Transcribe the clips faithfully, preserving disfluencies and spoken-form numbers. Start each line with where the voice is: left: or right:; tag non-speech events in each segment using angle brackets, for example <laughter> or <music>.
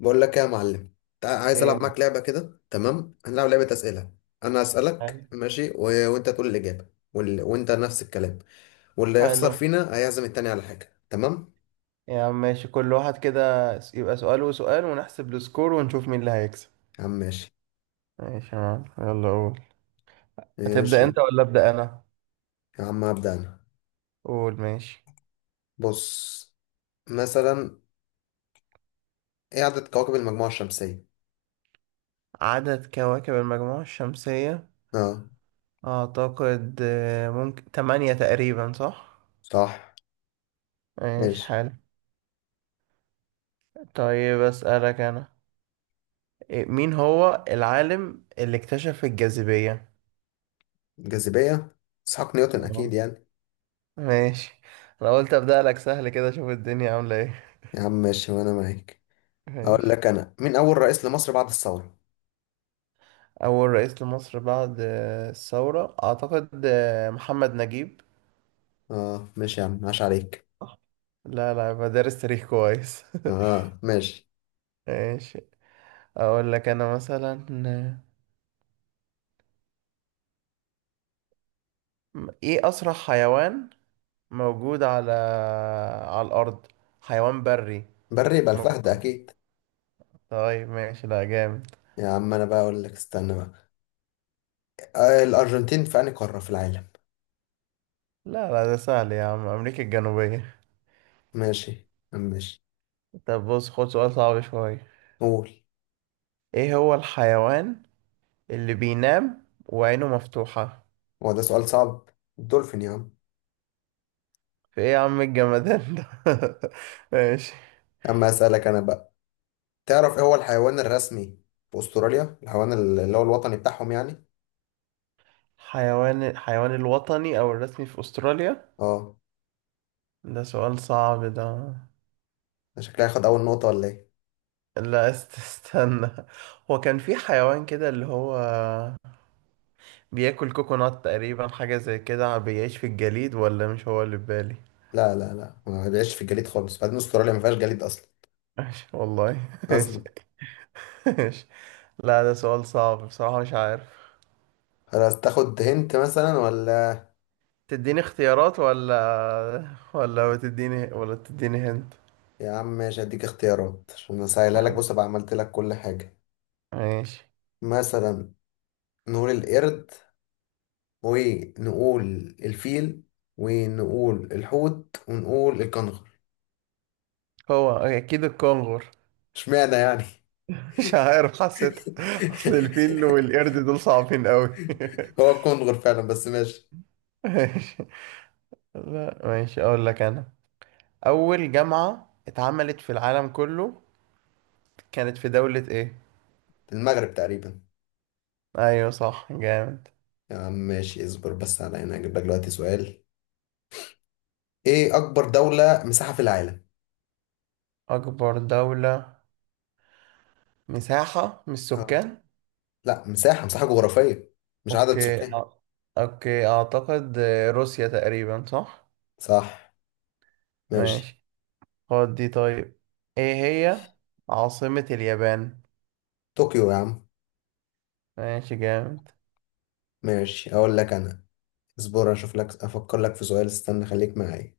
left: بقول لك ايه يا معلم. تع- عايز
right: ايه
left: العب
right: يا
left: معاك لعبه كده. تمام، هنلعب لعبه اسئله. انا اسالك
right: عم؟
left: ماشي و... وانت تقول الاجابه، وال... وانت نفس الكلام، واللي يخسر
right: حلو.
left: فينا هيعزم التاني على حاجه. تمام
right: يا عم ماشي، كل واحد كده. س- يبقى سؤال وسؤال ونحسب السكور ونشوف مين اللي هيكسب.
left: يا عم؟ ماشي.
right: ماشي يا عم، يلا قول. هتبدأ
left: ماشي
right: انت ولا أبدأ انا؟
left: يا عم، هبدا انا.
right: قول ماشي.
left: بص، مثلا، ايه عدد كواكب المجموعه الشمسيه؟
right: عدد كواكب المجموعة الشمسية؟
left: اه
right: اعتقد آه، ممكن تمانية تقريبا، صح.
left: صح
right: ماشي،
left: ماشي.
right: حلو. طيب أسألك انا، إيه، مين هو العالم اللي اكتشف الجاذبية؟
left: جاذبيه، اسحاق نيوتن
right: اه
left: اكيد يعني.
right: ماشي. انا قلت أبدأ لك سهل كده، اشوف الدنيا عاملة ايه.
left: يا عم ماشي وانا معاك. اقول
right: ماشي.
left: لك انا، مين اول رئيس لمصر بعد الثوره؟
right: أول رئيس لمصر بعد آه، الثورة أعتقد آه، محمد نجيب.
left: اه ماشي يا عم، عاش عليك.
right: صح. لا لا، بدرس تاريخ كويس.
left: اه ماشي.
right: <laughs> ماشي. أقول لك أنا مثلا، آه، إيه أسرع حيوان موجود على على الأرض؟ حيوان بري
left: بري يبقى
right: موجود.
left: الفهد اكيد.
right: طيب ماشي، لا جامد.
left: يا عم انا بقى اقول لك، استنى بقى. آه، الارجنتين في انهي قاره في العالم؟
right: لا لا، ده سهل يا عم، أمريكا الجنوبية.
left: ماشي ماشي.
right: طب بص، خد سؤال صعب شوية.
left: قول.
right: إيه هو الحيوان اللي بينام وعينه مفتوحة؟
left: هو ده سؤال صعب؟ الدولفين يا عم.
right: في إيه يا عم الجمدان ده؟ <laughs> ماشي.
left: اما اسالك انا بقى، تعرف ايه هو الحيوان الرسمي في استراليا، الحيوان اللي هو الوطني بتاعهم يعني؟
right: حيوان حيوان الوطني أو الرسمي في أستراليا؟
left: اه.
right: ده سؤال صعب ده.
left: ده شكلها هياخد اول نقطه ولا ايه؟
right: لا، است- استنى. هو كان في حيوان كده اللي هو بياكل كوكونات تقريبا، حاجة زي كده، بيعيش في الجليد، ولا مش هو اللي في بالي؟
left: لا لا لا، ما بيعيش في الجليد خالص، بعدين استراليا ما فيهاش جليد اصلا.
right: ماشي والله. <laughs> ماشي.
left: اصلا.
right: ماشي. لا ده سؤال صعب بصراحة، مش عارف.
left: خلاص تاخد هنت مثلا ولا؟
right: تديني اختيارات ولا ولا تديني ولا تديني هنت؟
left: يا عم ماشي، هديك اختيارات عشان اسهلها لك. بص بقى، عملت لك كل حاجه.
right: ماشي.
left: مثلا نقول القرد، ونقول الفيل، ونقول الحوت، ونقول الكنغر.
right: هو أكيد الكونغر.
left: اشمعنى يعني؟
right: مش عارف، حسيتها. اصل الفيل
left: <laughs>
right: والقرد دول صعبين قوي. <laughs>
left: هو الكنغر فعلا بس ماشي.
right: ماشي. لا ماشي، اقول لك انا. اول جامعة اتعملت في العالم كله، كانت في دولة ايه؟
left: في المغرب تقريبا.
right: ايوه صح، جامد.
left: يا عم ماشي، اصبر بس على هنا اجيب لك دلوقتي سؤال. ايه اكبر دولة مساحة في العالم؟
right: اكبر دولة مساحة مش
left: اه.
right: سكان؟
left: لا مساحة، مساحة جغرافية، مش عدد
right: اوكي
left: سكان.
right: أ- اوكي، اعتقد آه، روسيا تقريبا، صح.
left: صح ماشي.
right: ماشي. خد دي طيب، ايه هي عاصمة اليابان؟
left: طوكيو يا عم.
right: ماشي، جامد.
left: ماشي، اقول لك انا. اصبر اشوف لك، افكر لك في سؤال، استنى خليك معايا.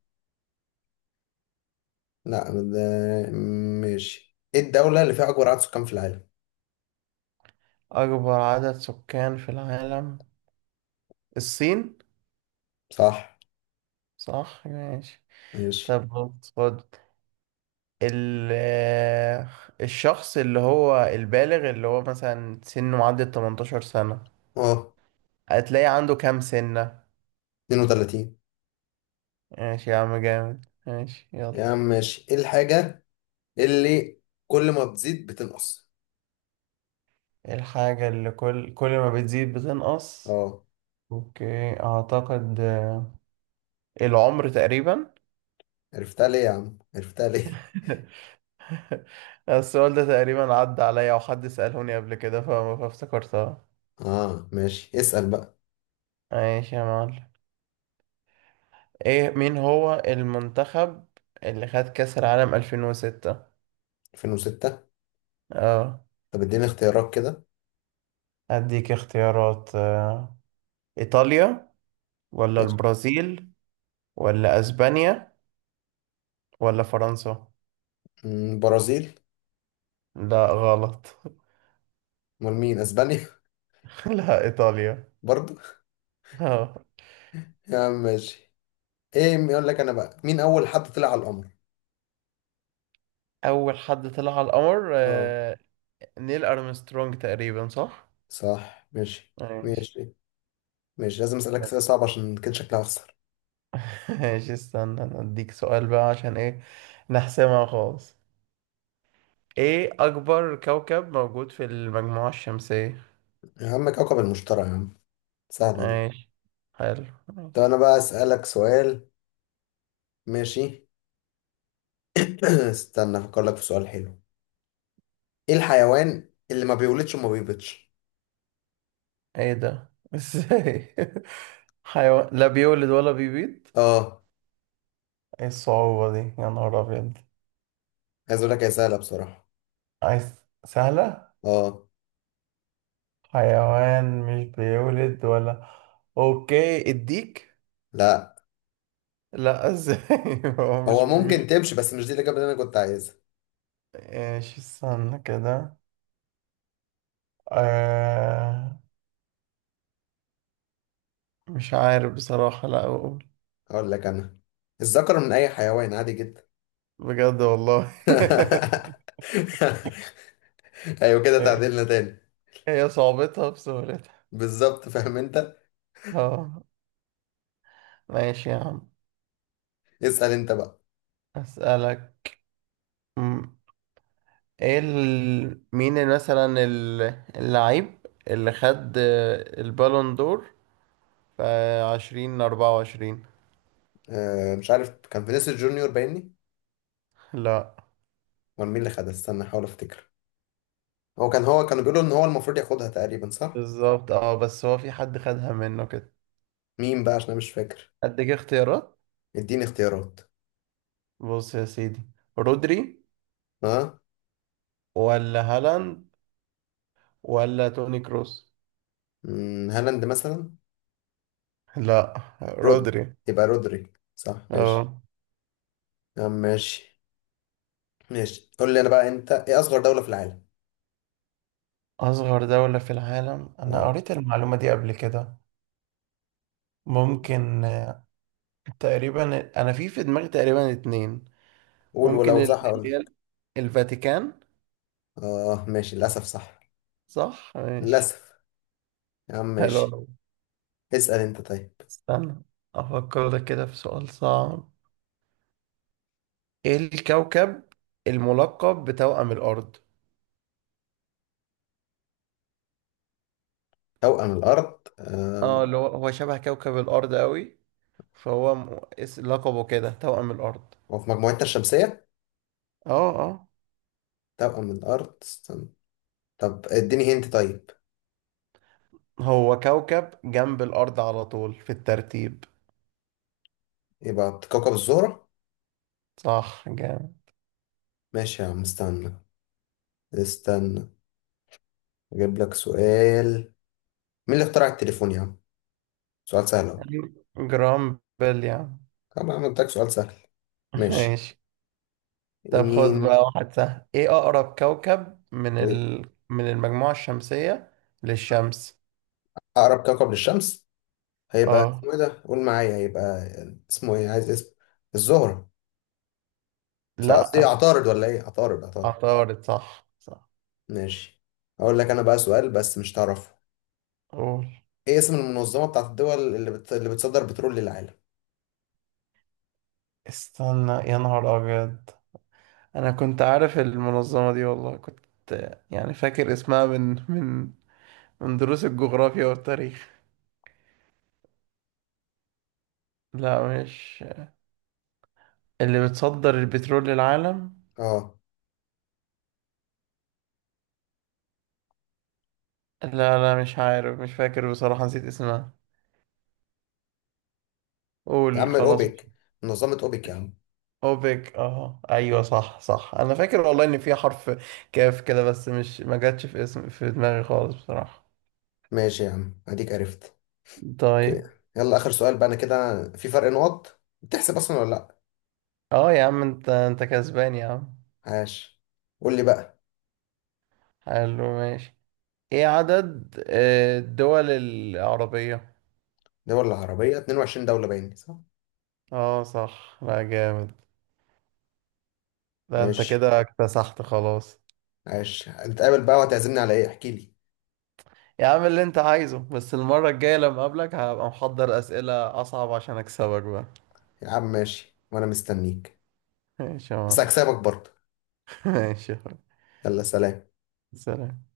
left: لا ده، ماشي. ايه الدولة اللي فيها اكبر عدد سكان في العالم؟
right: اكبر عدد سكان في العالم، الصين.
left: صح
right: صح ماشي.
left: ماشي.
right: طب بص، خد ال الشخص اللي هو البالغ، اللي هو مثلا سنه معدي ال تمنتاشر سنة،
left: اه،
right: هتلاقي عنده كام سنة؟
left: اتنين وتلاتين.
right: ماشي يا عم، جامد، ماشي
left: يا
right: يلا.
left: عم ماشي. ايه الحاجة اللي كل ما بتزيد بتنقص؟
right: الحاجة اللي كل كل ما بتزيد بتنقص؟
left: اه.
right: اوكي، اعتقد آه، العمر تقريبا.
left: عرفتها ليه يا عم، عرفتها ليه؟
right: <laughs> السؤال ده تقريبا عدى عليا، وحد سألهوني قبل كده فما فافتكرتها.
left: <laughs> اه ماشي، اسأل بقى.
right: ماشي يا معلم، ايه مين هو المنتخب اللي خد كأس العالم ألفين وستة؟
left: ألفين وستة.
right: اه.
left: طب اديني اختيارات كده.
right: اديك اختيارات آه. ايطاليا، ولا
left: ماشي.
right: البرازيل، ولا اسبانيا، ولا فرنسا؟
left: مم، برازيل.
right: لا غلط.
left: امال مين، اسبانيا؟ <laughs>
right: <laughs> لا ايطاليا.
left: برضو.
right: اه.
left: يا عم ماشي. ايه، يقول لك انا بقى، مين اول حد طلع على القمر؟
right: اول حد طلع على القمر
left: اه
right: آه. نيل ارمسترونج تقريبا، صح.
left: صح ماشي.
right: ماشي.
left: ماشي. ماشي لازم اسألك اسئلة صعبة، عشان كده شكلها اخسر.
right: <laughs> ماشي، استنى أنا اديك سؤال بقى، عشان ايه، نحسمها خالص. ايه اكبر كوكب موجود في المجموعة الشمسية؟
left: يا عم كوكب المشتري يا عم، سهلة دي.
right: ماشي، حلو،
left: طب
right: ماشي.
left: انا بقى اسألك سؤال. ماشي. <clears throat> استنى افكر لك في سؤال حلو. ايه الحيوان اللي ما بيولدش وما بيبيضش؟
right: ايه ده؟ <laughs> ازاي حيوان لا بيولد ولا بيبيض؟
left: اه.
right: ايه الصعوبة دي يا نهار ابيض؟
left: عايز اقول لك، هي سهله بصراحه.
right: عايز سهلة.
left: اه.
right: حيوان مش بيولد ولا، اوكي، الديك.
left: لا،
right: لا، ازاي. <laughs> هو مش
left: هو ممكن
right: بيبيض.
left: تمشي، بس مش دي الاجابه اللي انا كنت عايزها.
right: ايش، استنى كده، آه... مش عارف بصراحة، لا اقول.
left: اقول لك انا، الذكر من اي حيوان عادي جدا.
right: بجد والله.
left: <laughs> ايوه كده،
right: <laughs>
left: تعديلنا تاني.
right: هي صعوبتها بسهولتها.
left: بالظبط، فاهم انت.
right: اه ماشي يا عم.
left: اسال انت بقى.
right: اسألك، ايه ال... مين مثلا ال- اللعيب اللي خد البالون دور في عشرين أربعة وعشرين؟
left: آه مش عارف، كان فينيسيوس جونيور باينني،
right: لا.
left: ولا مين اللي خدها؟ استنى احاول افتكر. هو كان هو كانوا بيقولوا ان هو المفروض ياخدها تقريبا، صح؟
right: بالظبط، اه، بس هو في حد خدها منه كده.
left: مين بقى، عشان انا مش فاكر.
right: اديك اختيارات؟
left: اديني اختيارات.
right: بص يا سيدي، رودري،
left: اه.
right: ولا هالاند، ولا توني كروس؟
left: مم، هالاند مثلا.
right: لا،
left: رود
right: رودري.
left: يبقى رودري. صح ماشي.
right: اه.
left: يا عم ماشي. ماشي، قول لي انا بقى انت، ايه اصغر دولة في العالم؟
right: اصغر دولة في العالم، انا
left: اه.
right: قريت المعلومة دي قبل كده. ممكن آه، تقريبا انا في في دماغي تقريبا اتنين.
left: قول،
right: ممكن
left: ولو
right: ال-
left: صح اقول
right: اللي هي
left: لك.
right: الفاتيكان.
left: اه ماشي، للاسف صح.
right: صح ماشي.
left: للاسف. يا عم
right: حلو
left: ماشي.
right: أوي.
left: اسأل انت طيب.
right: استنى، أفكر لك كده في سؤال صعب. إيه الكوكب الملقب بتوأم الأرض؟
left: توأم الارض آه.
right: اه، اللي هو هو شبه كوكب الأرض أوي، فهو م- اس- لقبه كده توأم الأرض.
left: هو في مجموعتنا الشمسية؟
right: اه اه.
left: توأم الارض، استنى. طب اديني هنت طيب.
right: هو كوكب جنب الأرض على طول في الترتيب.
left: يبقى كوكب الزهرة.
right: صح، جامد.
left: ماشي يا عم، استنى استنى، اجيب لك سؤال. مين اللي اخترع التليفون يا عم؟ سؤال سهل اهو.
right: جرامبل يعني.
left: طب أنا عملتك سؤال سهل.
right: <laughs>
left: ماشي.
right: ماشي. طب خد بقى
left: مين؟
right: واحد سهل، ايه اقرب كوكب من ال... من المجموعة الشمسية للشمس؟
left: أقرب كوكب للشمس، هيبقى
right: اه.
left: اسمه إيه ده؟ قول معايا، هيبقى اسمه إيه؟ عايز اسم. الزهرة. بس قصدي،
right: لا،
left: عطارد ولا إيه؟ عطارد، عطارد.
right: عطارد. صح صح.
left: ماشي. أقول لك أنا بقى سؤال بس مش تعرفه.
right: قول.
left: إيه اسم المنظمة بتاعت الدول اللي بت... اللي بتصدر بترول للعالم؟
right: استنى يا نهار ابيض، انا كنت عارف المنظمة دي والله، كنت يعني فاكر اسمها من من من دروس الجغرافيا والتاريخ. لا مش، اللي بتصدر البترول للعالم.
left: أه.
right: لا لا، مش عارف، مش فاكر بصراحة، نسيت اسمها.
left: يا
right: قول
left: عم
right: خلاص.
left: الأوبك، منظمة أوبك يا عم.
right: اوبك. اه ايوه، صح صح، انا فاكر والله ان في حرف كاف كده، بس مش ما جاتش في اسم في دماغي خالص بصراحة.
left: ماشي يا عم، أديك عرفت. أوكي.
right: طيب.
left: يلا آخر سؤال بقى، أنا كده في فرق نقط، بتحسب أصلا ولا لأ؟
right: اه يا عم، انت انت كسبان يا عم.
left: عاش. قول لي بقى.
right: حلو ماشي. ايه عدد آه، الدول العربية؟
left: دول العربية 22 دولة، باين صح؟
right: اه صح، لا جامد. لا انت
left: ماشي.
right: كده اكتسحت خلاص.
left: عاش، هنتقابل بقى وهتعزمني على ايه؟ احكي لي.
right: يا عم اللي انت عايزه، بس المرة الجاية لما اقابلك هبقى محضر اسئلة اصعب عشان اكسبك بقى.
left: يا عم ماشي، وانا مستنيك.
right: ماشي يا
left: بس
right: معلم.
left: هكسبك برضه.
right: <laughs> ماشي يا حبيبي.
left: يلا سلام.
right: سلام.